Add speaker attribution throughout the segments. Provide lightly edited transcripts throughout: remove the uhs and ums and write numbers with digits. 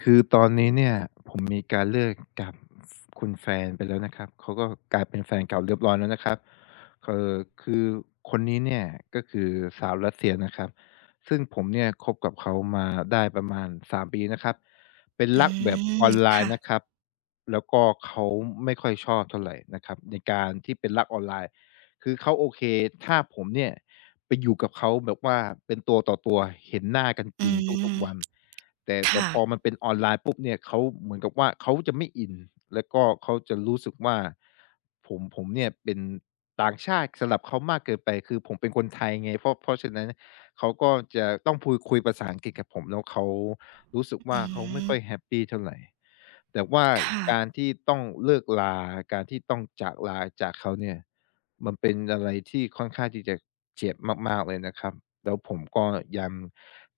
Speaker 1: คือตอนนี้เนี่ยผมมีการเลิกกับคุณแฟนไปแล้วนะครับเขาก็กลายเป็นแฟนเก่าเรียบร้อยแล้วนะครับเอ่อคือคนนี้เนี่ยก็คือสาวรัสเซียนะครับซึ่งผมเนี่ยคบกับเขามาได้ประมาณ3ปีนะครับเป็น
Speaker 2: อื
Speaker 1: รักแบบอ
Speaker 2: ม
Speaker 1: อนไล
Speaker 2: ค่ะ
Speaker 1: น์นะครับแล้วก็เขาไม่ค่อยชอบเท่าไรนะครับในการที่เป็นรักออนไลน์คือเขาโอเคถ้าผมเนี่ยไปอยู่กับเขาแบบว่าเป็นตัวต่อตัวเห็นหน้ากัน
Speaker 2: อื
Speaker 1: จริงทุกๆวัน
Speaker 2: ม
Speaker 1: แต่
Speaker 2: ค่ะ
Speaker 1: พอมันเป็นออนไลน์ปุ๊บเนี่ยเขาเหมือนกับว่าเขาจะไม่อินแล้วก็เขาจะรู้สึกว่าผมเนี่ยเป็นต่างชาติสำหรับเขามากเกินไปคือผมเป็นคนไทยไงเพราะฉะนั้นเขาก็จะต้องพูดคุยภาษาอังกฤษกับผมแล้วเขารู้สึก
Speaker 2: อื
Speaker 1: ว่าเขาไม่ค่อย
Speaker 2: ม
Speaker 1: แฮปปีเท่าไรแต่ว่าการ
Speaker 2: ค่ะ
Speaker 1: ที่ต้องเลิกลาการที่ต้องจากลาจากเขาเนี่ยมันเป็นอะไรที่ค่อนข้างที่จะเจ็บมากๆเลยนะครับ แล้วผมก็ยัง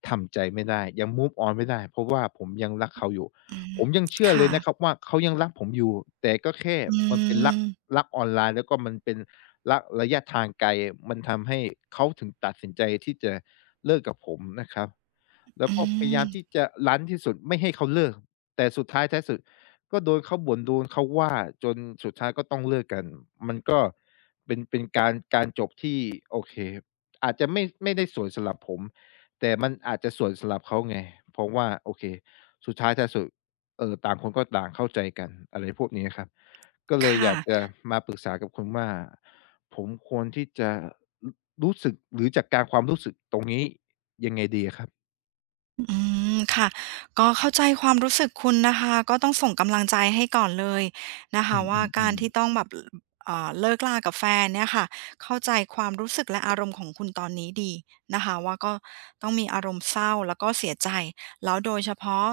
Speaker 1: ทำใจไม่ได้ยัง move on ไม่ได้เพราะว่าผมยังรักเขาอยู่
Speaker 2: อืม
Speaker 1: ผมยังเชื่อเล
Speaker 2: ค่ะ
Speaker 1: ยนะครับว่าเขายังรักผมอยู่แต่ก็แค่
Speaker 2: อื
Speaker 1: มันเป็นรั
Speaker 2: ม
Speaker 1: กออนไลน์แล้วก็มันเป็นรักระยะทางไกลมันทำให้เขาถึงตัดสินใจที่จะเลิกกับผมนะครับแล้ว
Speaker 2: อื
Speaker 1: ก็พยายาม
Speaker 2: ม
Speaker 1: ที่จะรั้นที่สุดไม่ให้เขาเลิกแต่สุดท้ายท้ายสุด เขาว่าจนสุดท้ายก็ต้องเลิกกันมันก็เป็นการจบที่โอเคอาจจะไม่ได้สวยสำหรับผมแต่มันอาจจะสวยสำหรับเขาไงเพราะว่าโอเคสุดท้ายท้ายสุดต่างคนก็ต่างเข้าใจกันอะไรพวกนี้ครับก็เลยอ
Speaker 2: ค่ะ
Speaker 1: ยากจะมาปรึกษากับคุณว่าผมควรที่จะรรู้สึกหรือจัดการความรู้สึกตรงนี้ยังไงดีอะครับ
Speaker 2: อืมค่ะก็เข้าใจความรู้สึกคุณนะคะก็ต้องส่งกำลังใจให้ก่อนเลยนะ
Speaker 1: อื
Speaker 2: คะว่าการ
Speaker 1: มๆ
Speaker 2: ที่ต้อง
Speaker 1: ๆ
Speaker 2: แบบเลิกรากับแฟนเนี่ยค่ะเข้าใจความรู้สึกและอารมณ์ของคุณตอนนี้ดีนะคะว่าก็ต้องมีอารมณ์เศร้าแล้วก็เสียใจแล้วโดยเฉพาะ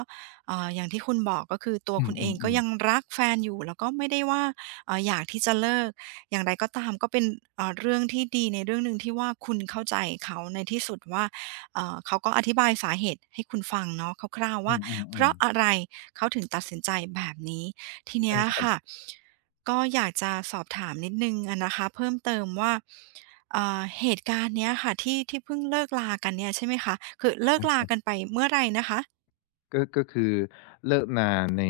Speaker 2: อย่างที่คุณบอกก็คือตัว
Speaker 1: อื
Speaker 2: คุณเองก็
Speaker 1: ม
Speaker 2: ยัง
Speaker 1: ๆๆ
Speaker 2: รักแฟนอยู่แล้วก็ไม่ได้ว่าอยากที่จะเลิกอย่างไรก็ตามก็เป็นเรื่องที่ดีในเรื่องหนึ่งที่ว่าคุณเข้าใจเขาในที่สุดว่า เขาก็อธิบายสาเหตุให้คุณฟังเนาะคร่าวๆ
Speaker 1: อื
Speaker 2: ว่าเพ
Speaker 1: ม
Speaker 2: ราะ
Speaker 1: ๆ
Speaker 2: อะ
Speaker 1: ๆ
Speaker 2: ไรเขาถึงตัดสินใจแบบนี้ทีเนี้
Speaker 1: ใช่
Speaker 2: ย
Speaker 1: ครั
Speaker 2: ค่ะก็อยากจะสอบถามนิดนึงอะนะคะเพิ่มเติมว่าเหตุการณ์เนี้ยค่ะที่เพิ่งเลิกลากันเนี่ยใช่ไหมคะคือเลิกลา
Speaker 1: บ
Speaker 2: กัน
Speaker 1: ๆ
Speaker 2: ไปเมื่อไหรนะคะ
Speaker 1: ก็คือเลิกงานใน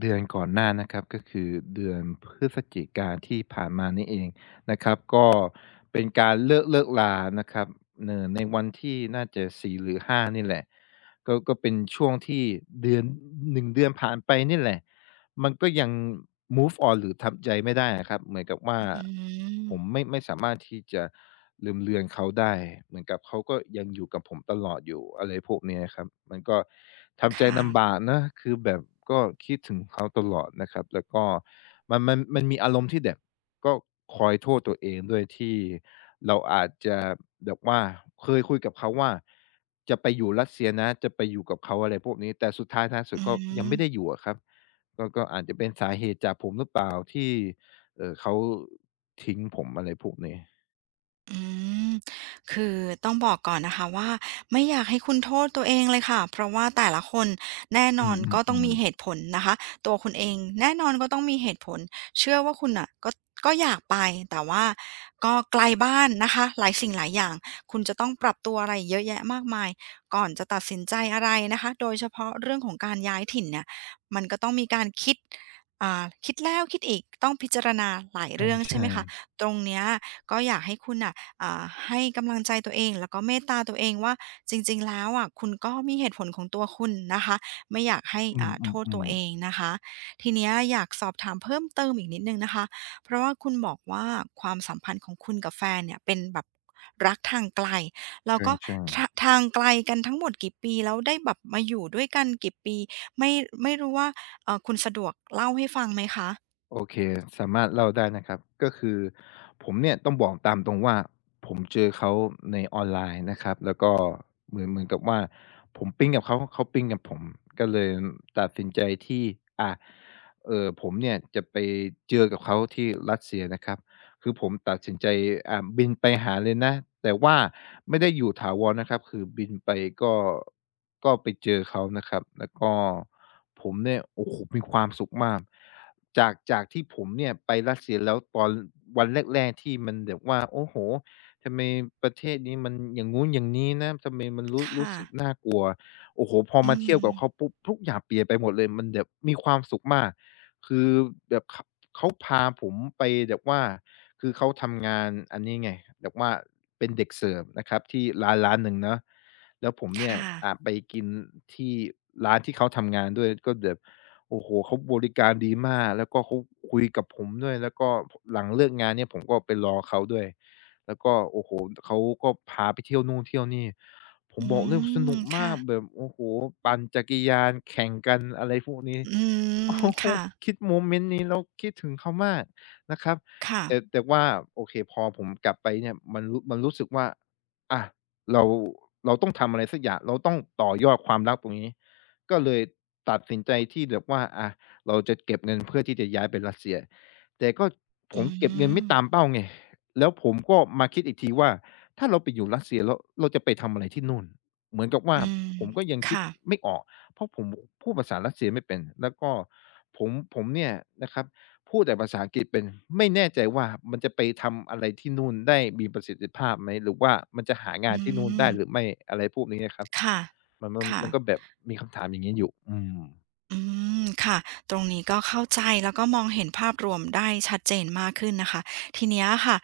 Speaker 1: เดือนก่อนหน้านะครับก็คือเดือนพฤศจิกาที่ผ่านมานี่เองนะครับก็เป็นการเลิกลานะครับในวันที่น่าจะ4หรือ5นี่แหละก็เป็นช่วงที่เดือน1เดือนผ่านไปนี่แหละ มันก็ยัง move on หรือทำใจไม่ได้อะครับเหมือนกับว่า
Speaker 2: อืม
Speaker 1: ผมไม่สามารถที่จะลืมเลือนเขาได้เหมือนกับเขาก็ยังอยู่กับผมตลอดอยู่อะไรพวกเนี้ยครับมันก็ทำใจ
Speaker 2: ค่ะ
Speaker 1: ลำบากนะคือแบบก็คิดถึงเขาตลอดนะครับแล้วก็มันมีอารมณ์ที่แบบก็คอยโทษตัวเองด้วยที่เราอาจจะแบบว่าเคยคุยกับเขาว่าจะไปอยู่รัสเซียนะจะไปอยู่กับเขาอะไรพวกนี้แต่สุดท้ายท้ายสุด
Speaker 2: อื
Speaker 1: ก็ยังไม่ได้
Speaker 2: ม
Speaker 1: อยู่อะครับ ก็อาจจะเป็นสาเหตุจากผมหรือเปล่าที่เขาทิ้งผมอะไรพวกนี้
Speaker 2: อืมคือต้องบอกก่อนนะคะว่าไม่อยากให้คุณโทษตัวเองเลยค่ะเพราะว่าแต่ละคนแน่น
Speaker 1: อื
Speaker 2: อนก็ต้อง
Speaker 1: ม
Speaker 2: มีเห
Speaker 1: ๆ
Speaker 2: ตุผลนะคะตัวคุณเองแน่นอนก็ต้องมีเหตุผลเชื่อว่าคุณน่ะก็อยากไปแต่ว่าก็ไกลบ้านนะคะหลายสิ่งหลายอย่างคุณจะต้องปรับตัวอะไรเยอะแยะมากมายก่อนจะตัดสินใจอะไรนะคะโดยเฉพาะเรื่องของการย้ายถิ่นเนี่ยมันก็ต้องมีการคิดคิดแล้วคิดอีกต้องพิจารณาหลายเรื่อง
Speaker 1: ๆ
Speaker 2: ใช่ไห
Speaker 1: ใช่
Speaker 2: ม
Speaker 1: ๆ
Speaker 2: คะตรงเนี้ยก็อยากให้คุณน่ะ อ่าให้กำลังใจตัวเองแล้วก็เมตตาตัวเองว่าจริงๆแล้วอะคุณก็มีเหตุผลของตัวคุณนะคะไม่อยากให้
Speaker 1: อื
Speaker 2: โทษตัว
Speaker 1: ม
Speaker 2: เอ
Speaker 1: ๆๆ
Speaker 2: งนะคะทีเนี้ยอยากสอบถามเพิ่มเติมอีกนิดนึงนะคะเพราะว่าคุณบอกว่าความสัมพันธ์ของคุณกับแฟนเนี่ยเป็นแบบรักทางไกล
Speaker 1: ใ
Speaker 2: แล้วก็
Speaker 1: ช่ๆ
Speaker 2: ทางไกลกันทั้งหมดกี่ปีแล้วได้แบบมาอยู่ด้วยกันกี่ปีไม่ไม่รู้ว่าคุณสะดวกเล่าให้ฟังไหมคะ
Speaker 1: โอเคสามารถเล่าได้นะครับก็คือผมเนี่ยต้องบอกตามตรงว่าผมเจอเขาในออนไลน์นะครับแล้วก็เหมือนกับว่าผมปิ๊งกับเขาเขาปิ๊งกับผมก็เลยตัดสินใจที่อ่าผมเนี่ยจะไปเจอกับเขาที่รัสเซียนะครับคือผมตัดสินใจบินไปหาเลยนะแต่ว่าไม่ได้อยู่ถาวรนะครับคือบินไปก็ไปเจอเขานะครับแล้วก็ ผมเนี่ยโอ้โฮมีความสุขมากจากที่ผมเนี่ยไปรัสเซียแล้วตอนวันแรกๆที่มันแบบว่าโอ้โฮทำไมประเทศนี้มันอย่างงู้นอย่างนี้นะทำไมมันรู้
Speaker 2: ค่ะ
Speaker 1: สึกน่ากลัวโอ้โฮพอ
Speaker 2: อื
Speaker 1: มาเที่ยว
Speaker 2: ม
Speaker 1: กับเขาปุ๊บทุกอย่างเปลี่ยนไปหมดเลยมันแบบมีความสุขมากคือแบบเขาพาผมไปแบบว่าคือเขาทำงานอันนี้ไงแบบว่าเป็นเด็กเสิร์ฟนะครับที่ร้านหนึ่งเนาะ แล้วผมเนี่ย
Speaker 2: ค่ะ
Speaker 1: ไปกินที่ร้านที่เขาทำงานด้วยก็แบบโอ้โฮเขาบริการดีมากแล้วก็เขาคุยกับผมด้วยแล้วก็พหลังเลิกงานเนี่ยผมก็ไปรอเขาด้วยแล้วก็โอ้โฮเขาก็พาไปเที่ยวนู่นเที่ยวนี่ผ
Speaker 2: อื
Speaker 1: มบอกเลยส
Speaker 2: ม
Speaker 1: นุกมา
Speaker 2: ค่ะ
Speaker 1: กแบบโอ้โฮปั่นจักรยานแข่งกันอะไรพวกนี้
Speaker 2: อื
Speaker 1: โอ้
Speaker 2: ม
Speaker 1: โฮ
Speaker 2: ค่ะ
Speaker 1: คิดโมเมนต์นี้แล้วคิดถึงเขามากนะครับ
Speaker 2: ค่ะ
Speaker 1: แต่ว่าโอเคพอผมกลับไปเนี่ยมันมันรู้สึกว่าอะ เราเราต้องทำอะไรสักอย่างเราต้องต่อยอดความรักตรงนี้ก็เลยตัดสินใจที่แบบว่าอะเราจะเก็บเงินเพื่อที่จะย้ายไปรัสเซียแต่ก็ผ
Speaker 2: อื
Speaker 1: มเก็บเงิน
Speaker 2: ม
Speaker 1: ไม่ตามเป้าไงแล้วผมก็มาคิดอีกทีว่าถ้าเราไปอยู่รัสเซียแล้วเราจะไปทำอะไรที่นู่นเหมือนกับว่า
Speaker 2: อืม
Speaker 1: ผมก็ยังคิด
Speaker 2: ค่ะ
Speaker 1: ไม่ออกเพราะผมพูดภาษารัสเซียไม่เป็นแล้วก็ผมผมเนี่ยนะครับ พูดแต่ภาษาอังกฤษเป็นไม่แน่ใจว่ามันจะไปทำอะไรที่นู่นได้มีประสิทธิภาพไหมหรือว่ามันจะหางา
Speaker 2: อื
Speaker 1: นที่นู่น
Speaker 2: ม
Speaker 1: ได้หรือไม่อะไรพวกนี้อะครับ
Speaker 2: ค่ะ
Speaker 1: มันมัน
Speaker 2: ค่ะ
Speaker 1: มันก็แบบมีคำถามอย่างงี้อยู่อืม
Speaker 2: อืมค่ะตรงนี้ก็เข้าใจแล้วก็มองเห็นภาพรวมได้ชัดเจนมากขึ้นนะคะทีเนี้ยค่ะ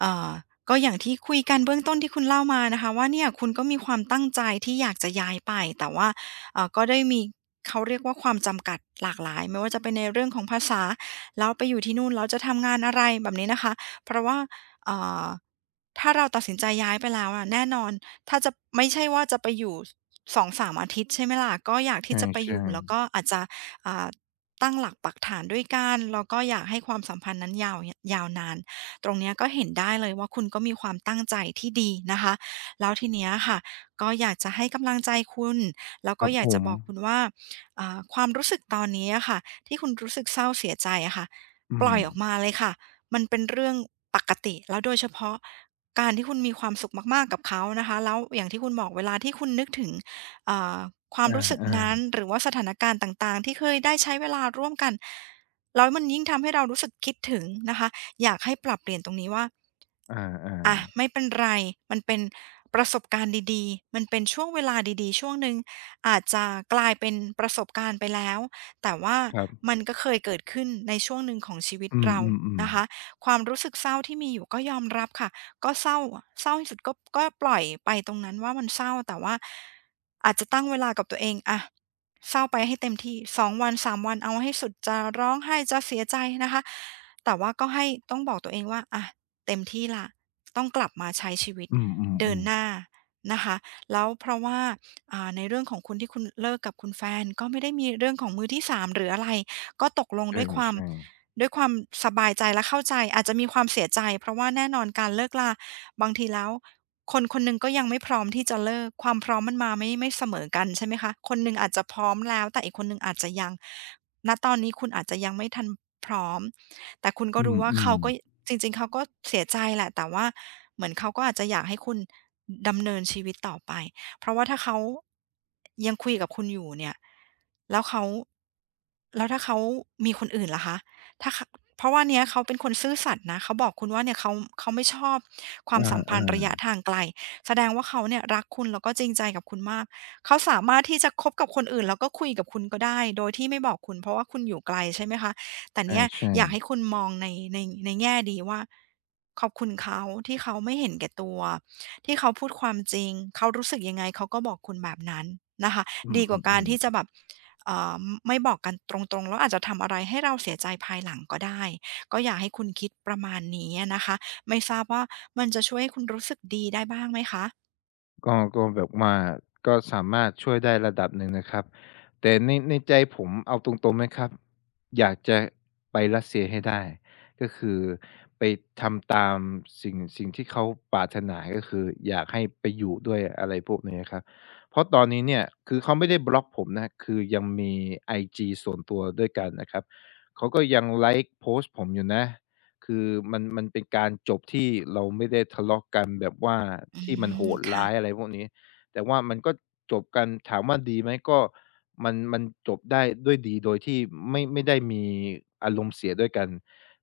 Speaker 2: เอ่อก็อย่างที่คุยกันเบื้องต้นที่คุณเล่ามานะคะว่าเนี่ยคุณก็มีความตั้งใจที่อยากจะย้ายไปแต่ว่าก็ได้มีเขาเรียกว่าความจำกัดหลากหลายไม่ว่าจะเป็นในเรื่องของภาษาแล้วไปอยู่ที่นู่นแล้วจะทำงานอะไรแบบนี้นะคะเพราะว่าเอ่อถ้าเราตัดสินใจย้ายไปแล้วอะแน่นอนถ้าจะไม่ใช่ว่าจะไปอยู่ 2-3องสามอาทิตย์ใช่ไหมล่ะก็อยาก
Speaker 1: ใ
Speaker 2: ที่จะไปอ
Speaker 1: ช่
Speaker 2: ยู่แล้วก็อาจจะอ่าตั้งหลักปักฐานด้วยกันแล้วก็อยากให้ความสัมพันธ์นั้นยาวนานตรงเนี้ยก็เห็นได้เลยว่าคุณก็มีความตั้งใจที่ดีนะคะแล้วทีเนี้ยค่ะก็อยากจะให้กำลังใจคุณแล้ว
Speaker 1: ๆค
Speaker 2: ก็
Speaker 1: รับ
Speaker 2: อยา
Speaker 1: ผ
Speaker 2: กจะ
Speaker 1: ม
Speaker 2: บอกคุณว่าความรู้สึกตอนนี้อะค่ะที่คุณรู้สึกเศร้าเสียใจอะค่ะ
Speaker 1: อื
Speaker 2: ปล่
Speaker 1: ม
Speaker 2: อยออกมาเลยค่ะมันเป็นเรื่องปกติแล้วโดยเฉพาะการที่คุณมีความสุขมากๆกับเขานะคะแล้วอย่างที่คุณบอกเวลาที่คุณนึกถึง อ่าความ
Speaker 1: อ
Speaker 2: รู้สึกนั้น
Speaker 1: า
Speaker 2: หรือว่าสถานการณ์ต่างๆที่เคยได้ใช้เวลาร่วมกันแล้วมันยิ่งทำให้เรารู้สึกคิดถึงนะคะอยากให้ปรับเปลี่ยนตรงนี้ว่า
Speaker 1: ๆอ
Speaker 2: อะ
Speaker 1: า
Speaker 2: ไม่เป็นไรมันเป็นประสบการณ์ดีๆมันเป็นช่วงเวลาดีๆช่วงหนึ่งอาจจะกลายเป็นประสบการณ์ไปแล้วแต่ว่า
Speaker 1: ๆครับ
Speaker 2: มันก็เคยเกิดขึ้นในช่วงหนึ่งของชีวิต
Speaker 1: อื
Speaker 2: เรา
Speaker 1: ม
Speaker 2: นะคะ
Speaker 1: ๆๆ
Speaker 2: ความรู้สึกเศร้าที่มีอยู่ก็ยอมรับค่ะ ก็เศร้าอะเศร้าที่สุดก็ปล่อยไปตรงนั้นว่ามันเศร้าแต่ว่าอาจจะตั้งเวลากับตัวเองอะเศร้าไปให้เต็มที่2 วัน3 วันเอาให้สุดจะร้องไห้จะเสียใจนะคะแต่ว่าก็ให้ต้องบอกตัวเองว่าอะเต็มที่แล้วต้องกลับมาใช้ชีวิต
Speaker 1: อื
Speaker 2: เดิน
Speaker 1: ม
Speaker 2: หน้า
Speaker 1: ๆๆ
Speaker 2: นะคะแล้วเพราะว่าในเรื่องของคุณที่คุณเลิกกับคุณแฟนก็ไม่ได้มีเรื่องของมือที่สามหรืออะไรก็ตกลง
Speaker 1: ใ
Speaker 2: ด้วยความ
Speaker 1: ช่ๆ
Speaker 2: ด้วยความสบายใจและเข้าใจอาจจะมีความเสียใจเพราะว่าแน่นอนการเลิกลาบางทีแล้วคนคนหนึ่งก็ยังไม่พร้อมที่จะเลิกความพร้อมมันมาไม่เสมอกันใช่ไหมคะคนหนึ่งอาจจะพร้อมแล้วแต่อีกคนหนึ่งอาจจะยังณตอนนี้คุณอาจจะยังไม่ทันพร้อมแต่คุณก็
Speaker 1: อื
Speaker 2: รู้ว่าเขา
Speaker 1: ม
Speaker 2: ก็
Speaker 1: ๆ
Speaker 2: จริงๆเขาก็เสียใจแหละแต่ว่าเหมือนเขาก็อาจจะอยากให้คุณดำเนินชีวิตต่อไปเพราะว่าถ้าเขายังคุยกับคุณอยู่เนี่ยแล้วเขาแล้วถ้าเขามีคนอื่นล่ะคะ ถ้าเขาเพราะว่าเนี้ยเขาเป็นคนซื่อสัตย์นะเขาบอกคุณว่าเนี่ยเขาไม่ชอบความ
Speaker 1: อ
Speaker 2: สัมพันธ์ระยะ
Speaker 1: า
Speaker 2: ทางไกลแสดงว่าเขาเนี่ยรักคุณแล้วก็จริงใจกับคุณมากเขาสามารถที่จะคบกับคนอื่นแล้วก็คุยกับคุณก็ได้โดยที่ไม่บอกคุณเพราะว่าคุณอยู่ไกลใช่ไหมคะแต่เนี่ย
Speaker 1: ๆใช่
Speaker 2: อยาก
Speaker 1: ๆ
Speaker 2: ให้คุณมองในในในแง่ดีว่าขอบคุณเขาที่เขาไม่เห็นแก่ตัวที่เขาพูดความจริงเขารู้สึกยังไงเขาก็บอกคุณแบบนั้นนะคะ
Speaker 1: อืม
Speaker 2: ดีกว่าการที่จะ
Speaker 1: ๆๆ
Speaker 2: แบบ เอ่อไม่บอกกันตรงๆ แล้วอาจจะทำอะไรให้เราเสียใจภายหลังก็ได้ ก็อยากให้คุณคิดประมาณนี้นะคะ ไม่ทราบว่ามันจะช่วยให้คุณรู้สึกดีได้บ้างไหมคะ
Speaker 1: ก็แบบว่าก็สามารถช่วยได้ระดับหนึ่งนะครับแต่ในใจผมเอาตรงๆนะครับอยากจะไปรัสเซียให้ได้ก็คือไปทำตามสิ่งที่เขาปรารถนาก็คืออยากให้ไปอยู่ด้วยอะไรพวกนี้ครับเพราะตอนนี้เนี่ยคือเขาไม่ได้บล็อกผมนะคือยังมีไอจีส่วนตัวด้วยกันนะครับเขาก็ยังไลก์โพสต์ผมอยู่นะ คือมันเป็นการจบที่เราไม่ได้ทะเลาะกันแบบว่า
Speaker 2: อื
Speaker 1: ที่มันโห
Speaker 2: ม
Speaker 1: ด
Speaker 2: ค่ะ
Speaker 1: ร้ายอะไรพวกนี้แต่ว่ามันก็จบกันถามว่าดีไหมก็มันจบได้ด้วยดีโดยที่ไม่ได้มีอารมณ์เสียด้วยกัน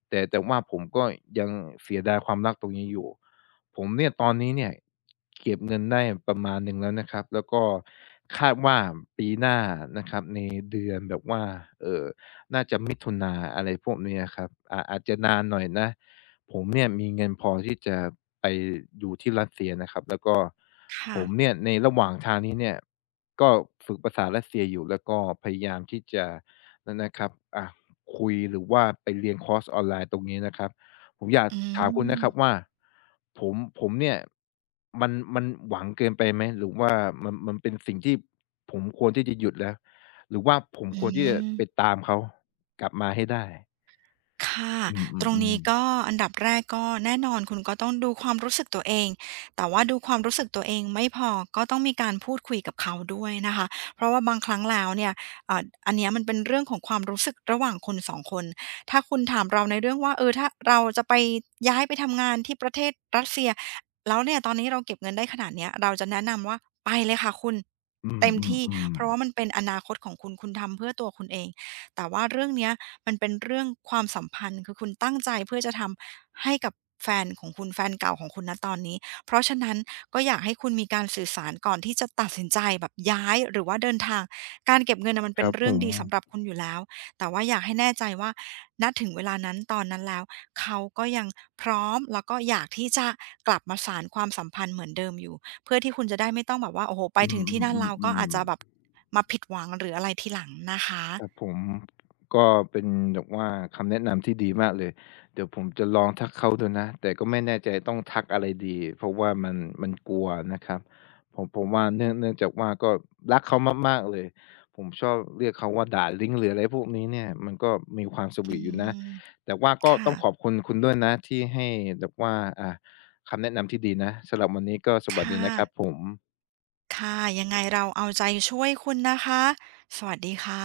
Speaker 1: แต่ว่าผมก็ยังเสียดายความรักตรงนี้อยู่ผมเนี่ยตอนนี้เนี่ยเก็บเงินได้ประมาณหนึ่งแล้วนะครับแล้วก็คาดว่าปีหน้านะครับในเดือนแบบว่าเอ่อ น่าจะมิถุนาอะไรพวกเนี้ยครับอาอาจจะนานหน่อยนะผมเนี่ยมีเงินพอที่จะไปอยู่ที่รัสเซียนะครับแล้วก็ผ
Speaker 2: ค่ะ
Speaker 1: มเนี่ยในระหว่างทางนี้เนี่ยก็ฝึกภาษารัสเซียอยู่แล้วก็พยายามที่จะนั่นนะครับอ่าคุยหรือว่าไปเรียนคอร์สออนไลน์ตรงนี้นะครับผมอยาก
Speaker 2: อื
Speaker 1: ถามคุณ
Speaker 2: ม
Speaker 1: นะครับว่าผมผมเนี่ยมันหวังเกินไปไหมหรือว่ามันเป็นสิ่งที่ผมควรที่จะหยุดแล้ว หรือว่าผม
Speaker 2: อื
Speaker 1: ควรที่จะไป
Speaker 2: ม
Speaker 1: ตามเขากลับมาให้ได้
Speaker 2: ค่ะ
Speaker 1: อื
Speaker 2: ตรงนี้
Speaker 1: มๆๆ
Speaker 2: ก็อันดับแรกก็แน่นอนคุณก็ต้องดูความรู้สึกตัวเองแต่ว่าดูความรู้สึกตัวเองไม่พอก็ต้องมีการพูดคุยกับเขาด้วยนะคะเพราะว่าบางครั้งแล้วเนี่ยเอ่ออันเนี้ยมันเป็นเรื่องของความรู้สึกระหว่างคน2คนถ้าคุณถามเราในเรื่องว่าเออถ้าเราจะไปย้ายไปทำงานที่ประเทศรัสเซียแล้วเนี่ยตอนนี้เราเก็บเงินได้ขนาดเนี้ยเราจะแนะนำว่าไปเลยค่ะคุณ
Speaker 1: อื
Speaker 2: เต็มที่
Speaker 1: ม
Speaker 2: เพราะ
Speaker 1: ๆ
Speaker 2: ว่ามัน
Speaker 1: ๆ
Speaker 2: เป็นอนาคตของคุณคุณทำเพื่อตัวคุณเอง แต่ว่าเรื่องเนี้ยมันเป็นเรื่องความสัมพันธ์คือคุณตั้งใจเพื่อจะทำให้กับแฟนของคุณแฟนเก่าของคุณณตอนนี้เพราะฉะนั้นก็อยากให้คุณมีการสื่อสารก่อนที่จะตัดสินใจแบบย้ายหรือว่าเดินทางการเก็บเงินน่ะมัน
Speaker 1: ค
Speaker 2: เป็น
Speaker 1: รับผ
Speaker 2: เรื่อง
Speaker 1: ม
Speaker 2: ดีสำหรับคุณอยู่แล้วแต่ว่าอยากให้แน่ใจว่าณถึงเวลานั้นตอนนั้นแล้วเขาก็ยังพร้อมแล้วก็อยากที่จะกลับมาสานความสัมพันธ์เหมือนเดิมอยู่เพื่อที่คุณจะได้ไม่ต้องแบบว่าโอ้โฮไป
Speaker 1: อื
Speaker 2: ถึงที่นั่นเราก็
Speaker 1: ม
Speaker 2: อาจจะแบบ
Speaker 1: ๆๆๆ
Speaker 2: มาผิดหวังหรืออะไรทีหลังนะคะ
Speaker 1: ครับผมก็เป็นแบบว่าคำแนะนำที่ดีมากเลยเดี๋ยวผมจะลองทักเขาดูนะแต่ก็ไม่แน่ใจต้องทักอะไรดีเพราะว่ามันมันกลัวนะครับผมผมว่าเนื่องจากว่าก็รักเขามากๆเลยผมชอบเรียกเขาว่าด่าลิงหรืออะไรพวกนี้เนี่ยมันก็มีความส
Speaker 2: อื
Speaker 1: วีตอยู่นะ
Speaker 2: ม
Speaker 1: แต่ว่าก็
Speaker 2: ค่ะ
Speaker 1: ต้องขอบคุณคุณด้วยนะที่ให้แบบว่าอ่าคำแนะนำที่ดีนะสำหรับวันนี้ก็สวัสดี
Speaker 2: ค่ะ
Speaker 1: นะครับผม
Speaker 2: ค่ะ ยังไงเราเอาใจช่วยคุณนะคะ สวัสดีค่ะ